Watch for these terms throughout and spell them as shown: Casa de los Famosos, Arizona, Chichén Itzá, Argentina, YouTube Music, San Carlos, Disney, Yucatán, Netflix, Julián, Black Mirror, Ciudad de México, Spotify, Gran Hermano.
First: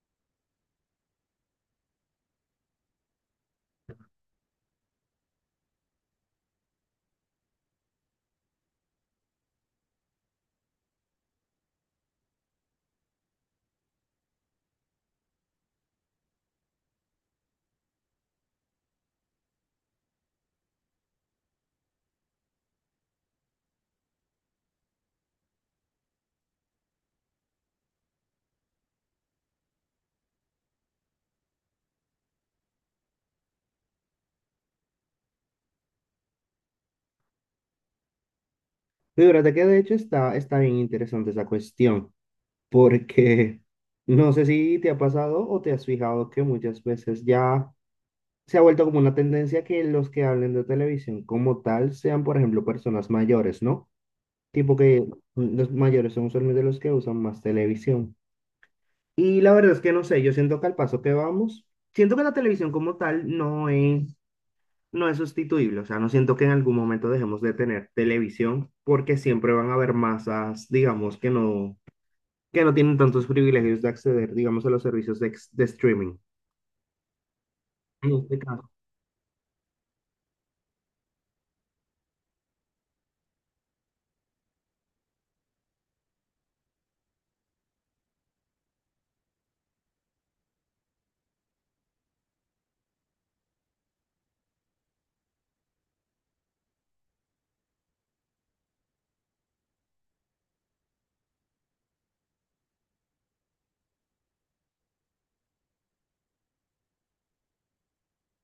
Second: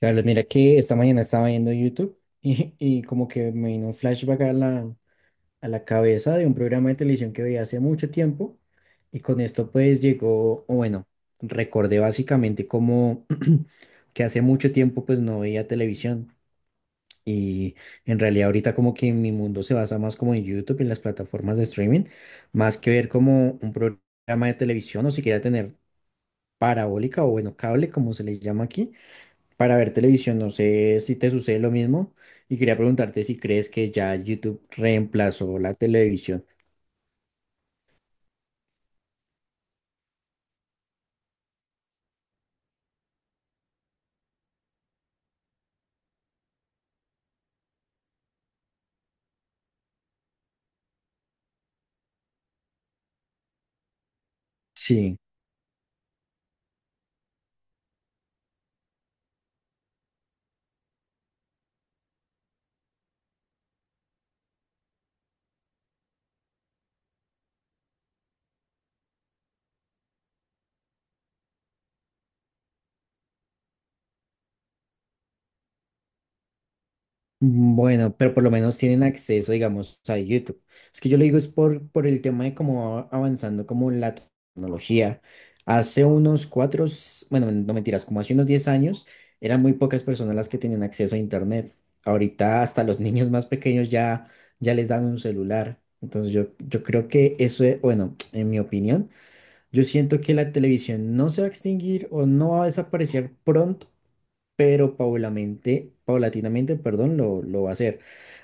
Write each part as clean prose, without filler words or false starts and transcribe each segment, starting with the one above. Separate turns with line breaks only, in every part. Carlos, mira que esta mañana estaba viendo YouTube y como que me vino un flashback a la cabeza de un programa de televisión que veía hace mucho tiempo y con esto pues llegó, o bueno, recordé básicamente como que hace mucho tiempo pues no veía televisión y en realidad ahorita como que mi mundo se basa más como en YouTube y en las plataformas de streaming, más que ver como un programa de televisión o siquiera tener parabólica o bueno, cable como se le llama aquí para ver televisión. No sé si te sucede lo mismo y quería preguntarte si crees que ya YouTube reemplazó la televisión.
Fíjate que de hecho está bien interesante esa cuestión, porque no sé si te ha pasado o te has fijado que muchas veces ya se ha vuelto como una tendencia que los que hablen de televisión como tal sean, por ejemplo, personas mayores, ¿no? Tipo que
Sí,
los mayores son usualmente los que usan más televisión. Y la verdad es que no sé, yo siento que al paso que vamos, siento que la televisión como tal no es sustituible. O sea, no siento que en algún momento dejemos de tener televisión porque siempre van a haber masas, digamos, que no tienen tantos privilegios de acceder, digamos, a los servicios de streaming. En
bueno, pero
este
por lo
caso.
menos tienen acceso, digamos, a YouTube. Es que yo le digo es por el tema de cómo va avanzando como la tecnología. Hace unos cuatro, s- Bueno, no mentiras, como hace unos 10 años, eran muy pocas personas las que tenían acceso a Internet. Ahorita hasta los niños más pequeños ya, ya les dan un celular. Entonces yo creo que bueno, en mi opinión, yo siento que la televisión no se va a extinguir o no va a desaparecer pronto, pero paulatinamente, paulatinamente, perdón, lo va a hacer.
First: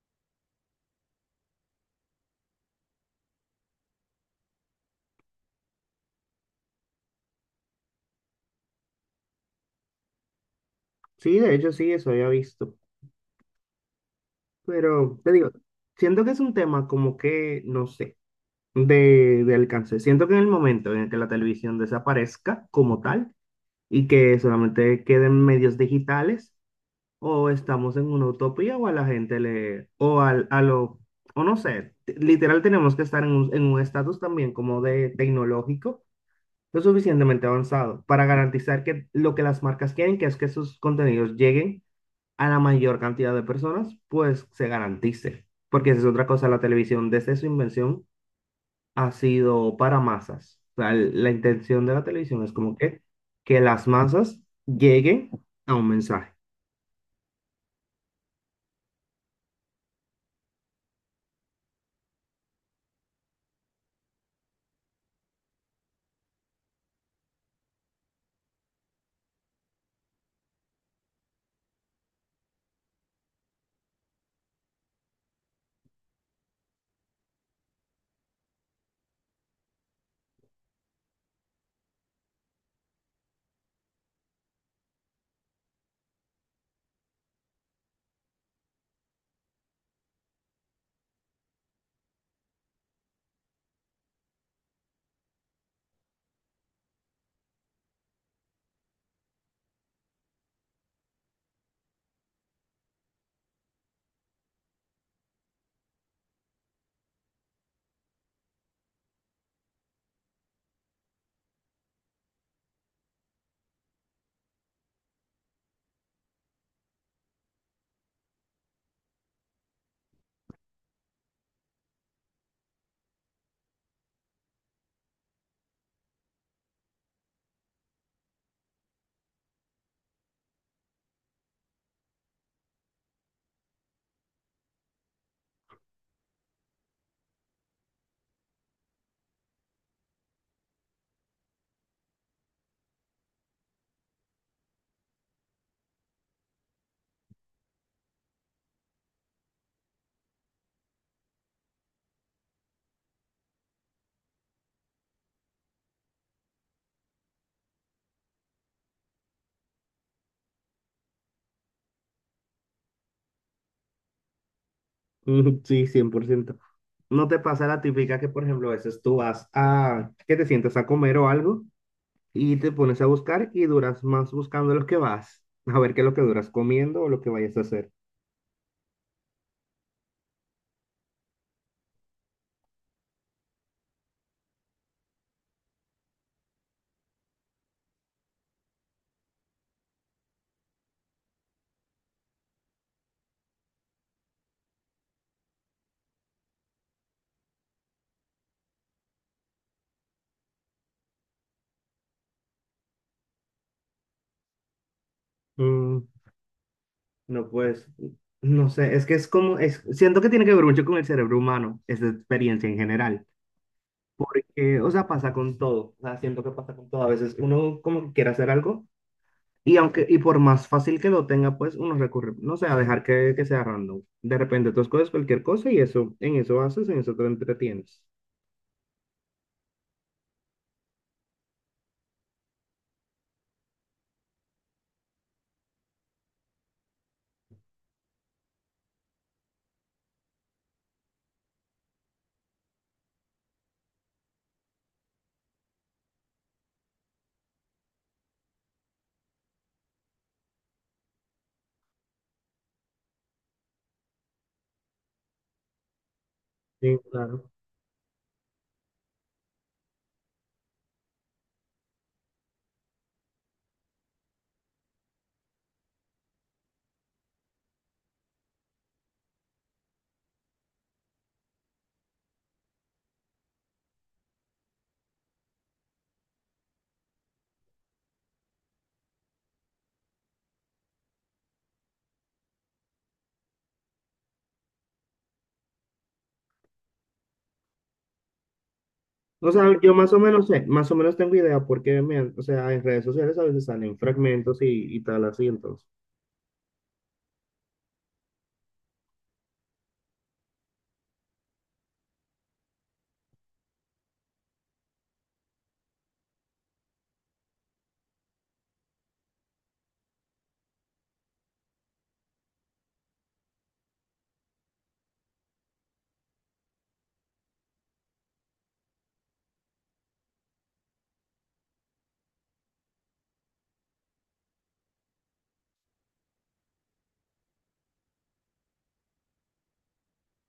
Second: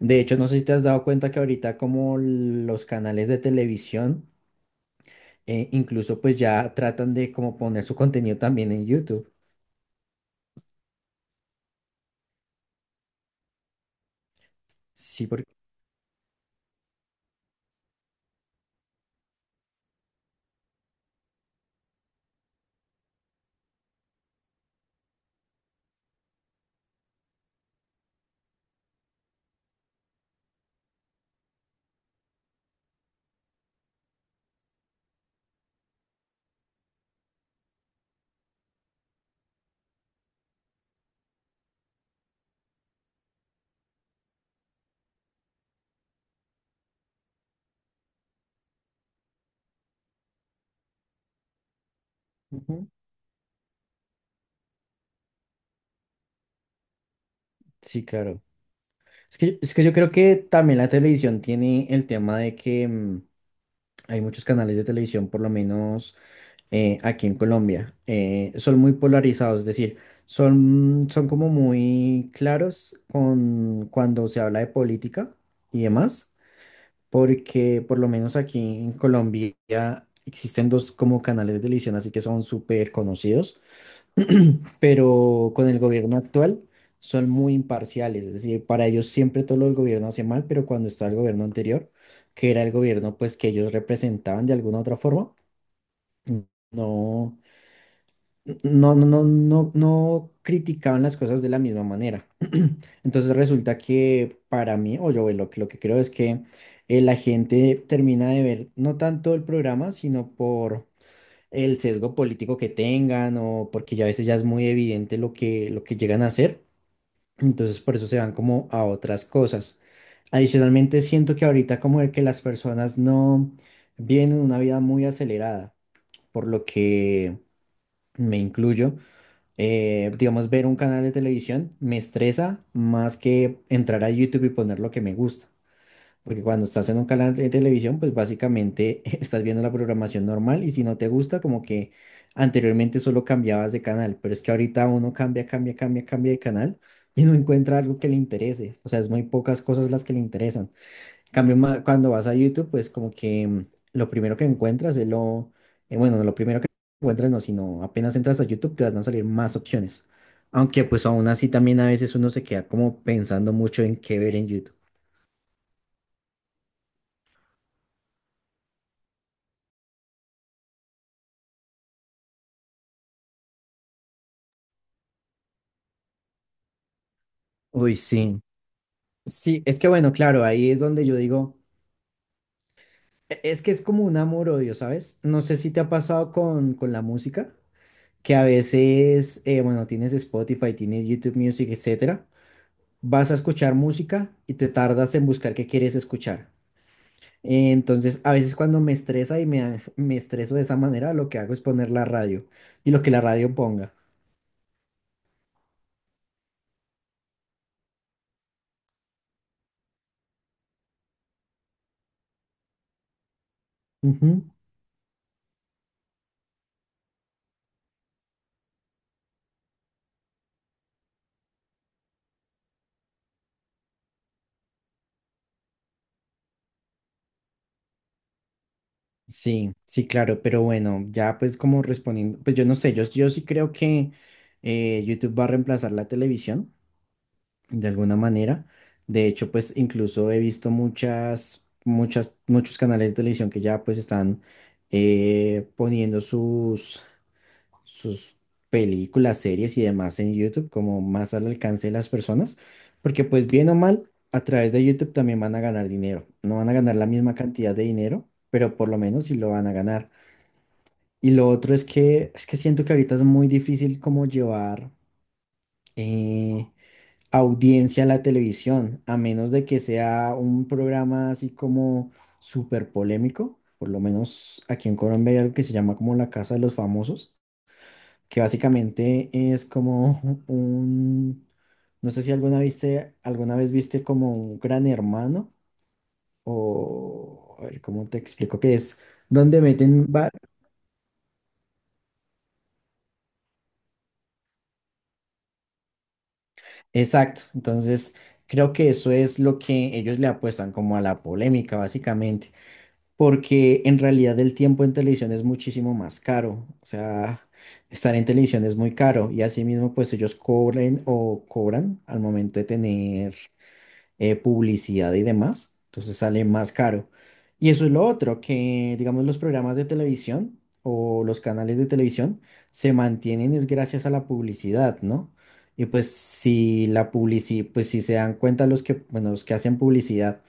De hecho, no sé si te has dado cuenta que ahorita como los canales de televisión, incluso pues ya tratan de como poner su contenido también en YouTube.
Sí, de hecho, sí, eso había visto. Pero
Sí,
te
porque…
digo, siento que es un tema como que, no sé, de alcance. Siento que en el momento en el que la televisión desaparezca como tal y que solamente queden medios digitales, o estamos en una utopía o a la gente le, o al, a lo, o no sé, t- literal tenemos que estar en un estatus también como de tecnológico, lo suficientemente avanzado para garantizar que lo que las marcas quieren, que es que sus contenidos lleguen a la mayor cantidad de personas, pues se garantice. Porque esa es otra cosa, la televisión desde su invención ha sido para masas. O sea, la intención de la televisión es como
Ujú.
que las masas lleguen a un mensaje.
Sí, claro. Es que yo creo que también la televisión tiene el tema de que hay muchos canales de televisión, por lo menos aquí en Colombia. Son muy polarizados, es decir, son como muy claros con cuando se habla de política y demás, porque por lo menos aquí en Colombia existen dos como canales de televisión, así que son súper conocidos, pero con el gobierno actual son muy imparciales, es decir, para ellos siempre todo el gobierno hace mal, pero cuando está el gobierno anterior, que era el gobierno pues que ellos representaban de alguna otra forma, no no criticaban las cosas de la misma manera. Entonces resulta que para mí, o lo que creo es que la gente termina de ver no tanto el programa, sino por el sesgo político que tengan o porque ya a veces ya es muy evidente lo que llegan a hacer. Entonces por eso se van como a otras cosas. Adicionalmente siento que ahorita como el que las personas no viven una vida muy acelerada, por lo que me incluyo, digamos, ver un canal de televisión me estresa más que entrar a YouTube y poner lo que me gusta. Porque cuando estás en un canal de televisión, pues básicamente estás viendo la programación normal y si no te gusta, como que anteriormente solo cambiabas de canal, pero es que ahorita uno cambia, cambia, cambia, cambia de canal y no encuentra algo que le interese. O sea, es muy pocas cosas las que le interesan. En cambio, cuando vas a YouTube, pues como que lo primero que encuentras es bueno, no lo primero que encuentras no, sino apenas entras a YouTube te van a salir más opciones. Aunque pues aún así también a veces uno se queda como pensando mucho en qué ver en YouTube.
Mm, sí, 100%. ¿No te pasa la típica que, por ejemplo, a veces que te sientas a comer o algo y te pones a buscar y duras más buscando lo que vas, a ver qué es lo que duras comiendo o lo que vayas a hacer?
Uy, sí. Sí, es que bueno, claro, ahí es donde yo digo, es que es como un amor-odio, ¿sabes? No sé si te ha pasado con la música, que a veces, bueno, tienes Spotify, tienes YouTube Music, etcétera, vas a escuchar música y te tardas en buscar qué quieres escuchar. Entonces, a veces cuando me estresa y me, da- me estreso de esa manera, lo que hago es poner la radio y lo que la radio ponga.
Mm, no, pues, no sé, es que es como, es, siento que tiene que ver mucho con el cerebro humano, esa experiencia en general,
Ujú.
porque, o sea, pasa con todo, o sea, siento que pasa con todo. A veces uno como que quiere hacer algo. Y aunque, y por más fácil que lo tenga, pues uno recurre, no sé, a dejar que sea random. De repente tú escoges cualquier cosa y eso, en eso haces, en eso te entretienes.
Sí, sí, claro, pero bueno, ya pues como respondiendo, pues yo no sé, yo sí creo que, YouTube va a reemplazar la televisión de alguna manera. De hecho, pues incluso he visto muchos canales de televisión que ya pues están poniendo sus películas, series y demás en YouTube, como más al alcance de las personas, porque pues bien o mal, a través de YouTube también van a ganar dinero. No van a ganar
Sí,
la misma
claro.
cantidad de dinero, pero por lo menos sí lo van a ganar. Y lo otro es que siento que ahorita es muy difícil como llevar, eh, audiencia a la televisión, a menos de que sea un programa así como súper polémico. Por lo menos aquí en Colombia hay algo que se llama como la Casa de los Famosos que básicamente es como un, no sé si alguna viste, alguna vez viste como un Gran Hermano o, a ver, ¿cómo te explico qué es?
O
Donde
sea, yo
meten,
más o menos sé, más o menos tengo idea porque, o sea, en redes sociales a veces salen fragmentos y tal así, entonces.
exacto, entonces creo que eso es lo que ellos le apuestan como a la polémica básicamente, porque en realidad el tiempo en televisión es muchísimo más caro, o sea… Estar en televisión es muy caro y asimismo pues ellos cobren o cobran al momento de tener publicidad y demás, entonces sale más caro. Y eso es lo otro, que digamos los programas de televisión o los canales de televisión se mantienen es gracias a la publicidad, ¿no? Y pues si pues si se dan cuenta bueno, los que hacen publicidad,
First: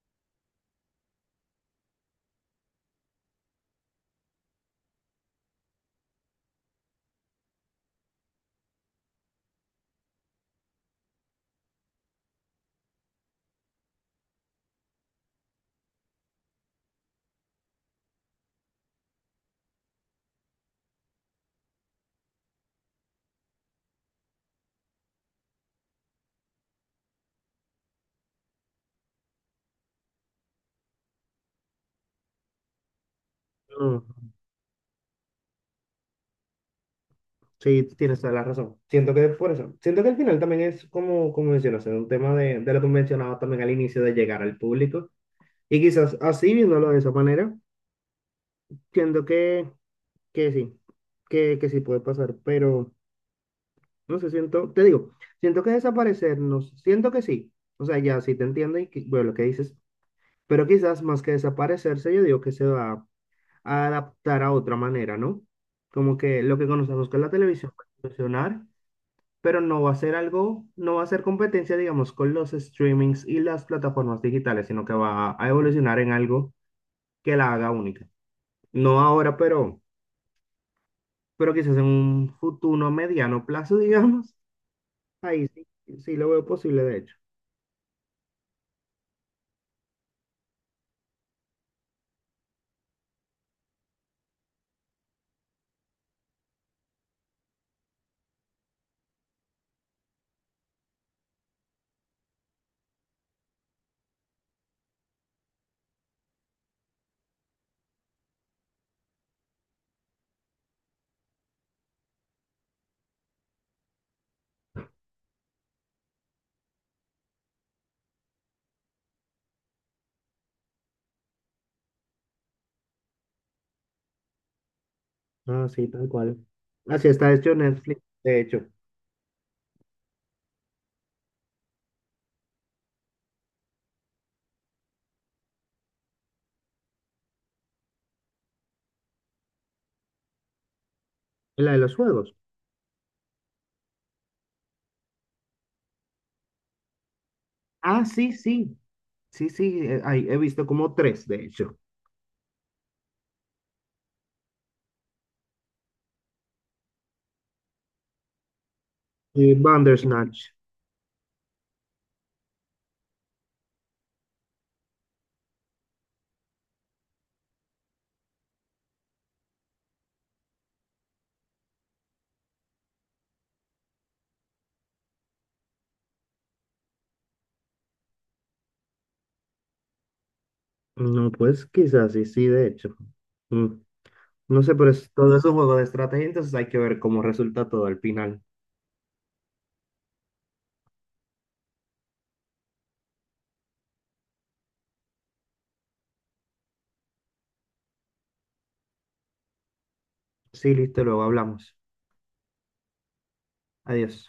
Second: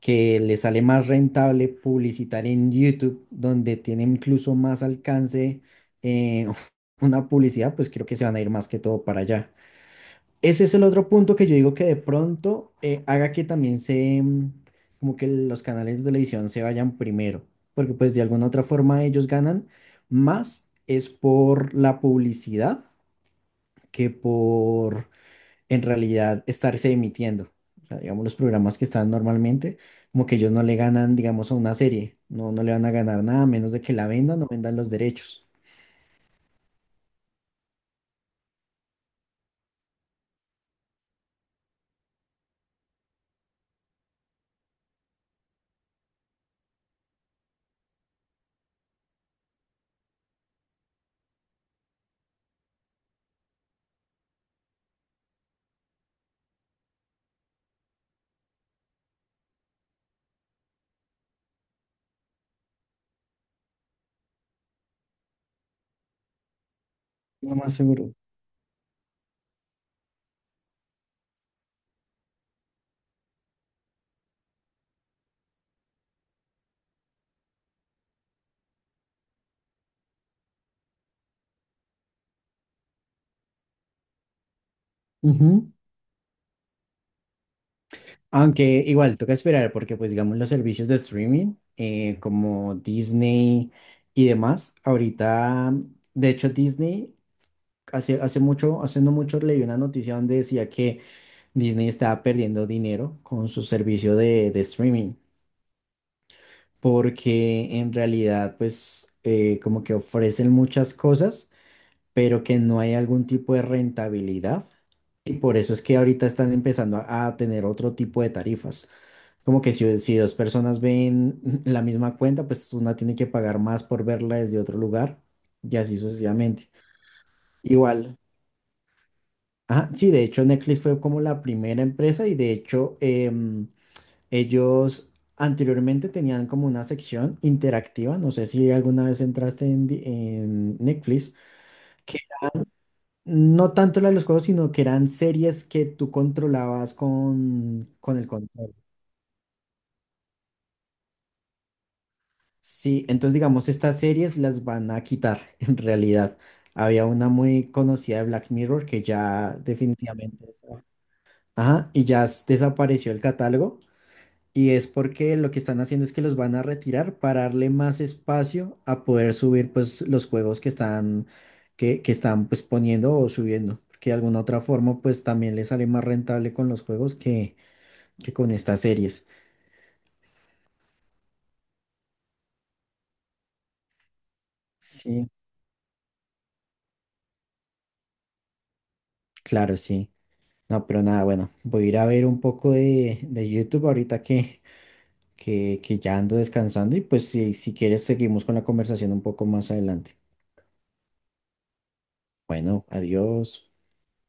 que les sale más rentable publicitar en YouTube, donde tiene incluso más alcance, eh, una publicidad, pues creo que se van a ir más que todo para allá. Ese es el otro punto que yo digo que de pronto haga que también como que los canales de televisión se vayan primero, porque pues de alguna otra forma ellos ganan más es por la publicidad que por en realidad estarse emitiendo. O sea, digamos, los programas que están normalmente, como que ellos no le ganan, digamos, a una serie, no, no le van a ganar nada a menos de que
Mm,
la vendan o vendan los derechos.
sí, tienes toda la razón. Siento que por eso, siento que al final también es como, como mencionas, es un tema de lo que mencionaba también al inicio de llegar al público. Y quizás así, viéndolo de esa manera, siento que sí, que sí puede pasar, pero no sé, siento, te digo, siento que desaparecernos, siento que sí, o sea, ya sí te entiendo bueno, lo que dices, pero quizás más que desaparecerse, yo digo que se va a adaptar a otra manera, ¿no? Como que lo que conocemos con la
No,
televisión
más
va a
seguro.
evolucionar, pero no va a ser algo, no va a ser competencia, digamos, con los streamings y las plataformas digitales, sino que va a evolucionar en algo que la haga única. No ahora, pero quizás en un futuro mediano plazo, digamos, ahí sí, sí lo veo posible, de hecho.
Aunque igual toca esperar porque pues digamos los servicios de streaming, como Disney y demás, ahorita de hecho Disney hace no mucho leí una noticia donde decía que Disney estaba perdiendo dinero con su servicio de streaming porque en realidad pues como que ofrecen muchas cosas pero que no hay algún tipo de rentabilidad y por eso es que ahorita están empezando a tener otro tipo de tarifas. Como que si 2 personas ven la misma cuenta, pues una tiene que pagar más por verla desde otro lugar
Ah,
y
sí,
así
tal cual.
sucesivamente.
Así está hecho Netflix,
Igual.
de hecho.
Ajá, sí, de hecho Netflix fue como la primera empresa y de hecho ellos anteriormente tenían como una sección interactiva, no sé si alguna vez en Netflix,
La de los
que
juegos.
no tanto la de los juegos, sino que eran series que tú controlabas
Ah,
con el
sí,
control.
sí. Sí, sí, ahí he visto como tres, de hecho.
Sí, entonces digamos, estas series las van a quitar en realidad. Había una muy conocida de Black Mirror que
Y
ya definitivamente…
Bandersnatch.
esa- Ajá, y ya desapareció el catálogo. Y es porque lo que están haciendo es que los van a retirar para darle más espacio a poder subir pues los juegos que están, que están pues poniendo o subiendo. Porque de alguna otra forma pues también les sale más rentable con los juegos que con estas series.
No, pues quizás sí, sí, de hecho. Mm, no sé, pero es,
Sí,
todo es un juego de estrategia, entonces hay que ver cómo resulta todo al final.
claro, sí. No, pero nada, bueno, voy a ir a ver un poco de YouTube ahorita que ya ando descansando y pues si quieres seguimos con la conversación un poco más adelante.
Sí, listo, luego hablamos.
Bueno, adiós.
Adiós.